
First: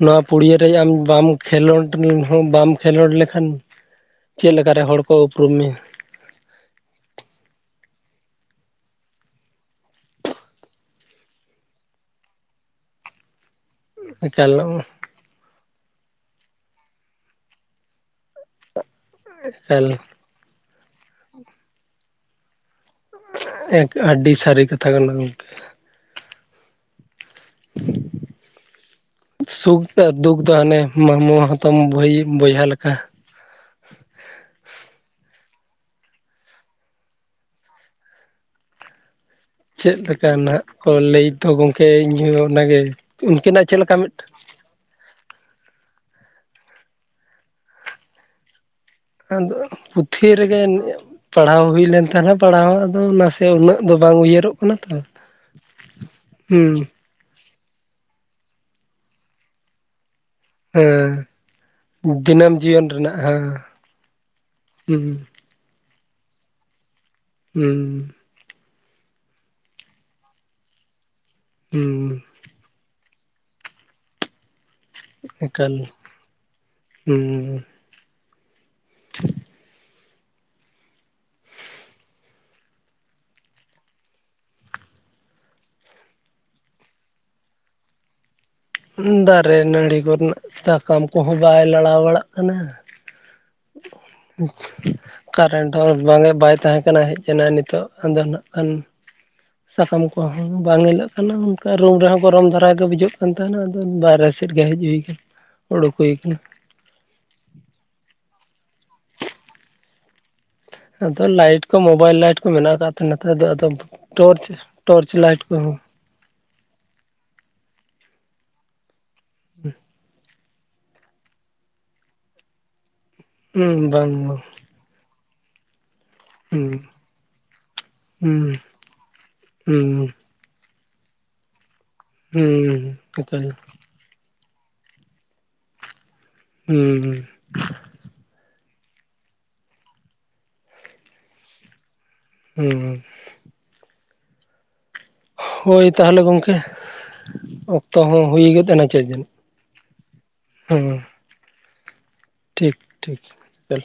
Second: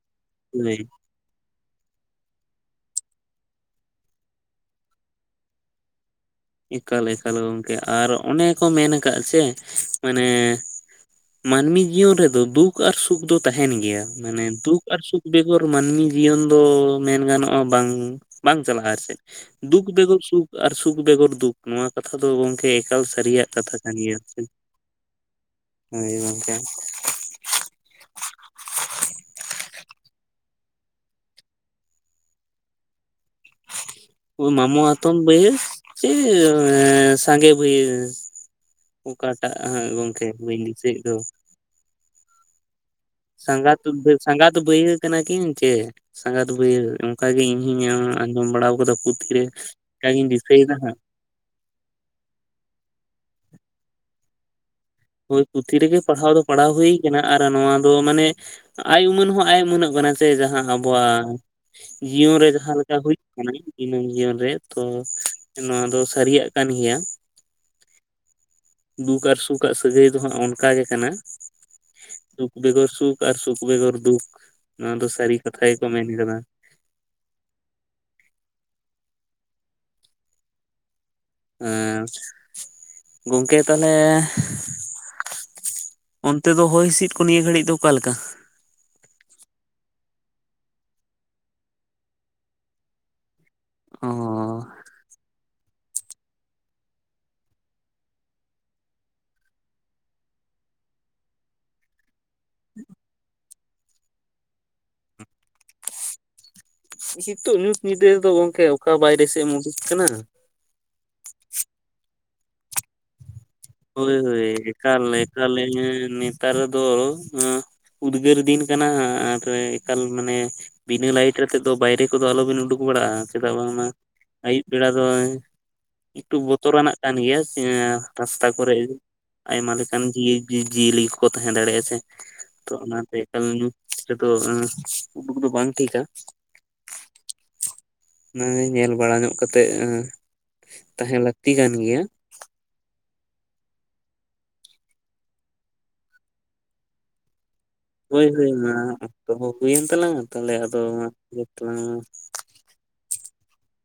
ᱱᱚᱣᱟ ᱯᱲᱤᱭᱟᱹ ᱨᱮ ᱟᱢ ᱵᱟᱢ ᱠᱷᱮᱞᱳᱰ ᱞᱮᱱ ᱦᱚᱸ ᱵᱟᱢ ᱠᱷᱮᱞᱳᱰ ᱞᱮᱠᱷᱟᱱ ᱪᱮᱫᱠᱟᱨᱮ ᱦᱚᱲ ᱠᱚ ᱩᱯᱨᱩᱢ ᱢᱮ ᱾ ᱮᱠᱟᱞ ᱮᱠᱟᱞ ᱜᱚᱝᱠᱮ ᱟᱨ ᱚᱱᱮ ᱠᱚ ᱢᱮᱱ ᱟᱠᱟᱫ ᱥᱮ ᱢᱟᱱᱮ ᱢᱟᱹᱱᱢᱤ ᱡᱤᱭᱚᱱ ᱨᱮᱫᱚ ᱫᱩᱠ ᱟᱨ ᱥᱩᱠ ᱫᱚ ᱛᱟᱦᱮᱱ ᱜᱮᱭᱟ, ‌ᱢᱟᱱᱮ ᱮᱠᱟᱞ ᱫᱩᱠ ᱟᱨ ᱥᱩᱠ ᱵᱮᱜᱚᱨ ᱢᱟᱹᱱᱢᱤ ᱡᱤᱭᱚᱱ ᱫᱚ ᱢᱮᱱ ᱜᱟᱱᱚᱜᱼᱟ ᱵᱟᱝ ᱵᱟᱝ ᱪᱟᱞᱟᱜᱼᱟ ᱟᱨᱠᱤ ᱾ ᱫᱩᱠ ᱮᱠᱟᱞ ᱵᱮᱜᱚᱨ ᱥᱩᱠ ᱟᱨ ᱥᱩᱠ ᱵᱮᱜᱚᱨ ᱫᱩᱠ ᱱᱚᱣᱟ ᱠᱟᱛᱷᱟ ᱫᱚ ᱜᱚᱝᱠᱮ ᱮᱠᱟᱞ ᱥᱟᱹᱨᱤᱭᱟᱜ ᱠᱟᱛᱷᱟ ᱮᱠ ᱠᱟᱱ ᱜᱮᱭᱟ ᱟᱹᱰᱤ ᱥᱟᱹᱨᱤ ᱠᱟᱛᱷᱟ ᱠᱟᱱᱟ ᱜᱚᱝᱠᱮ ᱾ ᱦᱳᱭ ᱜᱚᱝᱠᱮ ᱾ <inaudible> ᱥᱩᱠ ᱟᱨ ᱫᱩᱠ ᱫᱚ ᱦᱟᱱᱮ ᱢᱟᱢᱳ ᱦᱟᱛᱚᱢ ᱵᱟᱭ ᱵᱚᱭᱦᱟ ᱞᱮᱠᱟ ᱾ <inaudible> ᱢᱟᱢᱩ ᱦᱟᱛᱚᱢ ᱵᱦ ᱪ ᱥᱟᱜᱮ ᱵᱦ ᱚᱠᱟᱴᱟᱜ ᱦᱟᱸᱜ ᱜᱚᱝᱠᱮ ᱵᱟᱹᱧ ᱫᱤᱥᱟ ᱮᱫ ᱫᱚ? ᱛᱚ ᱜᱚᱝᱠᱮ ᱤᱧᱦᱚᱸ ᱚᱱᱟᱜᱮ ᱩᱱᱠᱤᱱᱟᱜ ᱥᱜᱟᱛ ᱪᱮᱫ ᱞᱮᱠᱟ ᱢᱤᱫᱴᱟᱝ ᱥᱜᱟᱛ ᱵᱟᱹᱭ ᱠᱟᱱᱟ ᱠᱤᱱ ᱪᱮ ᱥᱟᱸᱜᱟᱛ ᱵᱟᱹᱭᱦ ᱚᱱᱠᱟ ᱜᱮ ᱤᱧ ᱦᱚᱧ ᱟᱸᱡᱚᱢ ᱵᱟᱲᱟ ᱟᱠᱟᱫᱟ ᱾ ᱟᱫᱚ ᱯᱩᱛᱷᱤ ᱨᱮᱜᱮ ᱯᱟᱲᱦᱟᱣ ᱦᱩᱭ ᱞᱮᱱ ᱛᱟᱦᱮᱱᱟ ᱯᱟᱲᱦᱟᱣ ᱟᱫᱚ ᱱᱟᱥᱮ ᱩᱱᱟᱹᱜ ᱫᱚ ᱵᱟᱝ ᱩᱭᱦᱟᱹᱨᱚᱜ ᱠᱟᱱᱟ ᱛᱚ ᱾ ᱦᱳᱭ ᱯᱛᱷᱤ ᱨᱮᱜᱮ ᱯᱟᱲᱦᱟᱣ ᱫᱚ ᱯᱟᱲᱟᱣ ᱦᱩᱭ ᱟᱨ ᱱᱚᱣᱟ ᱫᱚ ᱢᱟᱱᱮ ᱟᱭ ᱩᱢᱟᱹᱱ ᱦᱚᱸ ᱟᱭ ᱩᱢᱟᱹᱱᱟᱜ ᱠᱟᱱᱟ ᱡᱮ ᱡᱟᱦᱟᱸ ᱦᱮᱸ ᱟᱵᱚᱣᱟᱜ ᱡᱤᱭᱚᱱ ᱨᱮ ᱫᱤᱱᱟᱹᱢ ᱡᱟᱦᱟᱸ ᱡᱤᱭᱚᱱ ᱞᱮᱠᱟ ᱨᱮᱱᱟᱜ ᱦᱩᱭᱩᱜ ᱠᱟᱱᱟ ᱦᱮᱸ ᱫᱤᱱᱟᱹᱢ ᱡᱤᱭᱚᱱ ᱨᱮ ᱛᱚ ᱦᱩᱸ ᱱᱚᱶᱟ ᱫᱚ ᱥᱟᱹᱨᱤᱭᱟᱜ ᱠᱟᱱ ᱜᱮᱭᱟ᱾ ᱩᱸ ᱫᱩᱠ ᱟᱨ ᱥᱩᱠᱟᱜ ᱥᱟᱹᱜᱟᱹᱭ ᱫᱚ ᱦᱟᱸᱜ ᱚᱱᱠᱟ ᱜᱮ ᱠᱟᱱᱟ᱾ ᱚᱩᱸ ᱫᱩᱠ ᱵᱮᱜᱚᱨ ᱥᱩᱠ ᱟᱨ ᱥᱩᱠ ᱵᱮᱜᱚᱨ ᱫᱩᱠ ᱱᱚᱶᱟ ᱫᱚ ᱥᱟᱹᱨᱤ ᱠᱟᱛᱷᱟ ᱜᱮᱠᱚ ᱢᱮᱱ ᱟᱠᱟᱫᱟ᱾ ᱩᱸ ᱮᱸᱪ ᱜᱚᱝᱠᱮ ᱛᱟᱦᱚᱞᱮ ᱚᱱᱛᱮ ᱫᱚ ᱦᱚᱭ ᱦᱤᱸᱥᱤᱫ ᱠᱚ ᱱᱤᱭᱟᱹ ᱜᱷᱟᱹᱲᱤᱡ ᱫᱚ ᱚᱠᱟ ᱞᱮᱠᱟ? ᱫᱟᱨᱮ ᱱᱟᱹᱲᱤ ᱠᱚ ᱨᱮᱱᱟᱜ ᱥᱟᱠᱟᱢ ᱠᱚᱦᱚᱸ ᱵᱟᱭ ᱞᱟᱲᱟᱣ ᱵᱟᱲᱟᱜ ᱠᱟᱱᱟ᱾ ᱚᱸᱦᱚᱸ ᱠᱟᱨᱮᱱᱴ ᱦᱚᱸ ᱵᱟᱝᱮ ᱵᱟᱭ ᱛᱟᱦᱮᱸ ᱠᱟᱱᱟ ᱦᱮᱡ ᱮᱱᱟ ᱱᱤᱛᱚᱜ ᱟᱱᱫᱷᱮ ᱨᱮᱱᱟᱜ ᱠᱟᱱ ᱥᱟᱠᱟᱢ ᱠᱚᱦᱚᱸ ᱵᱟᱝ ᱧᱮᱞᱚᱜ ᱠᱟᱱᱟ, ᱚᱱᱠᱟ ᱨᱩᱢ ᱨᱮᱦᱚᱸ ᱜᱚᱨᱚᱢ ᱫᱷᱟᱨᱟ ᱜᱮ ᱵᱩᱡᱷᱟᱹᱜ ᱠᱟᱱ ᱛᱟᱦᱮᱱᱟ ᱟᱫᱚ ᱵᱟᱨᱦᱮ ᱥᱮᱫ ᱜᱮ ᱦᱟᱹᱡᱩᱜ ᱦᱩᱭᱠᱟᱱ ᱚᱰᱩᱠ ᱦᱩᱭ ᱠᱟᱱᱟ᱾ ᱱᱤᱛᱚᱜ ᱧᱩᱛ ᱧᱤᱸᱫᱟ ᱫᱚ ᱜᱚᱝᱠᱮ ᱚᱠᱟ ᱵᱟᱭᱨᱮ ᱥᱮᱜ ᱮᱢ ᱩᱰᱩᱠ ᱠᱟᱱᱟ, ᱟᱫᱚ ᱞᱟᱭᱤᱴ ᱠᱚ ᱢᱳᱵᱟᱭᱤᱞ ᱞᱟᱭᱤᱴ ᱠᱚ ᱢᱮᱱᱟᱜ ᱟᱠᱟᱫ ᱛᱟᱦᱮᱸᱱᱟ ᱛᱚ ᱟᱫᱚ, ᱦᱳᱭ ᱦᱳᱭ ᱴᱚᱨᱪ ᱮᱠᱟᱞ ᱴᱚᱨᱪ ᱞᱟᱭᱤᱴ ᱱᱮᱝᱠᱟ ᱞᱟᱹᱭ ᱠᱚᱦᱚᱸ ᱢᱮ ᱱᱤᱛ, ᱱᱮᱛᱟᱨ ᱫᱚ ᱟᱸ ᱩᱫᱽᱜᱟᱹᱨ ᱫᱤᱱ ᱠᱟᱱᱟ ᱟᱨ ᱮᱠᱟᱞ ᱢᱟᱱᱮ, ᱵᱤᱱᱟᱹ ᱞᱟᱭᱤᱴ ᱟᱛᱮᱫ ᱫᱚ ᱵᱟᱭᱨᱮ ᱠᱚᱫᱚ ᱟᱞᱚᱵᱤᱱ ᱩᱰᱩᱠ ᱵᱟᱲᱟᱜᱼᱟ ᱪᱮᱫᱟᱜ ᱵᱟᱝᱢᱟ ᱦᱩᱸ ᱵᱟᱝ ᱵᱟᱝ ᱟᱹᱭᱩᱵ ᱵᱮᱲᱟ ᱫᱚ, ᱮᱴᱩᱠ ᱦᱩᱸ ᱵᱚᱛᱚᱨᱟᱱᱟᱜ ᱠᱟᱱ ᱜᱮᱭᱟ ᱥᱮᱸ ᱦᱩᱸ ᱨᱟᱥᱛᱟ ᱠᱚᱨᱮ ᱟᱭᱢᱟ ᱦᱩᱸ ᱞᱮᱠᱟᱱ ᱜᱤ, ᱡᱤᱵᱽ ᱡᱤᱭᱟᱹᱞᱤ ᱠᱚ ᱛᱟᱦᱮᱸ ᱫᱟᱲᱮᱭᱟᱜᱼᱟ ᱥᱮ ᱛᱚ ᱦᱩᱸ ᱚᱱᱟᱛᱮ ᱚᱠᱟ ᱮᱠᱟᱞ ᱧᱩ, ᱨᱮᱫᱚ ᱩᱰᱩᱠ ᱫᱚ ᱵᱟᱝ ᱴᱷᱤᱠᱟ᱾ ᱦᱩᱸ ᱦᱩᱸ, ᱚᱱᱟ ᱧᱮᱞ ᱵᱟᱲᱟ ᱧᱚᱜ ᱠᱟᱛᱮᱫ ᱟᱸ ᱛᱟᱦᱮᱸ ᱞᱟᱹᱠᱛᱤ ᱠᱟᱱ ᱜᱮᱭᱟ᱾ ᱦᱩᱸ ᱦᱩᱸ, ᱦᱳᱭ ᱛᱟᱦᱚᱞᱮ ᱜᱚᱝᱠᱮ ᱚᱜ ᱦᱳᱭ ᱦᱳᱭ ᱢᱟ ᱚᱠᱛᱚ ᱦᱚᱸ ᱦᱩᱭᱮᱱ ᱛᱟᱞᱟᱝᱟ ᱛᱟᱦᱚᱞᱮ ᱟᱫᱚ ᱦᱮᱸ ᱢᱟ ᱢᱩᱪᱮᱫᱽ ᱛᱟᱞᱟᱝ ᱢᱮ᱾ ᱴᱷᱤᱠ ᱴᱷᱤᱠ ᱪᱚᱞ᱾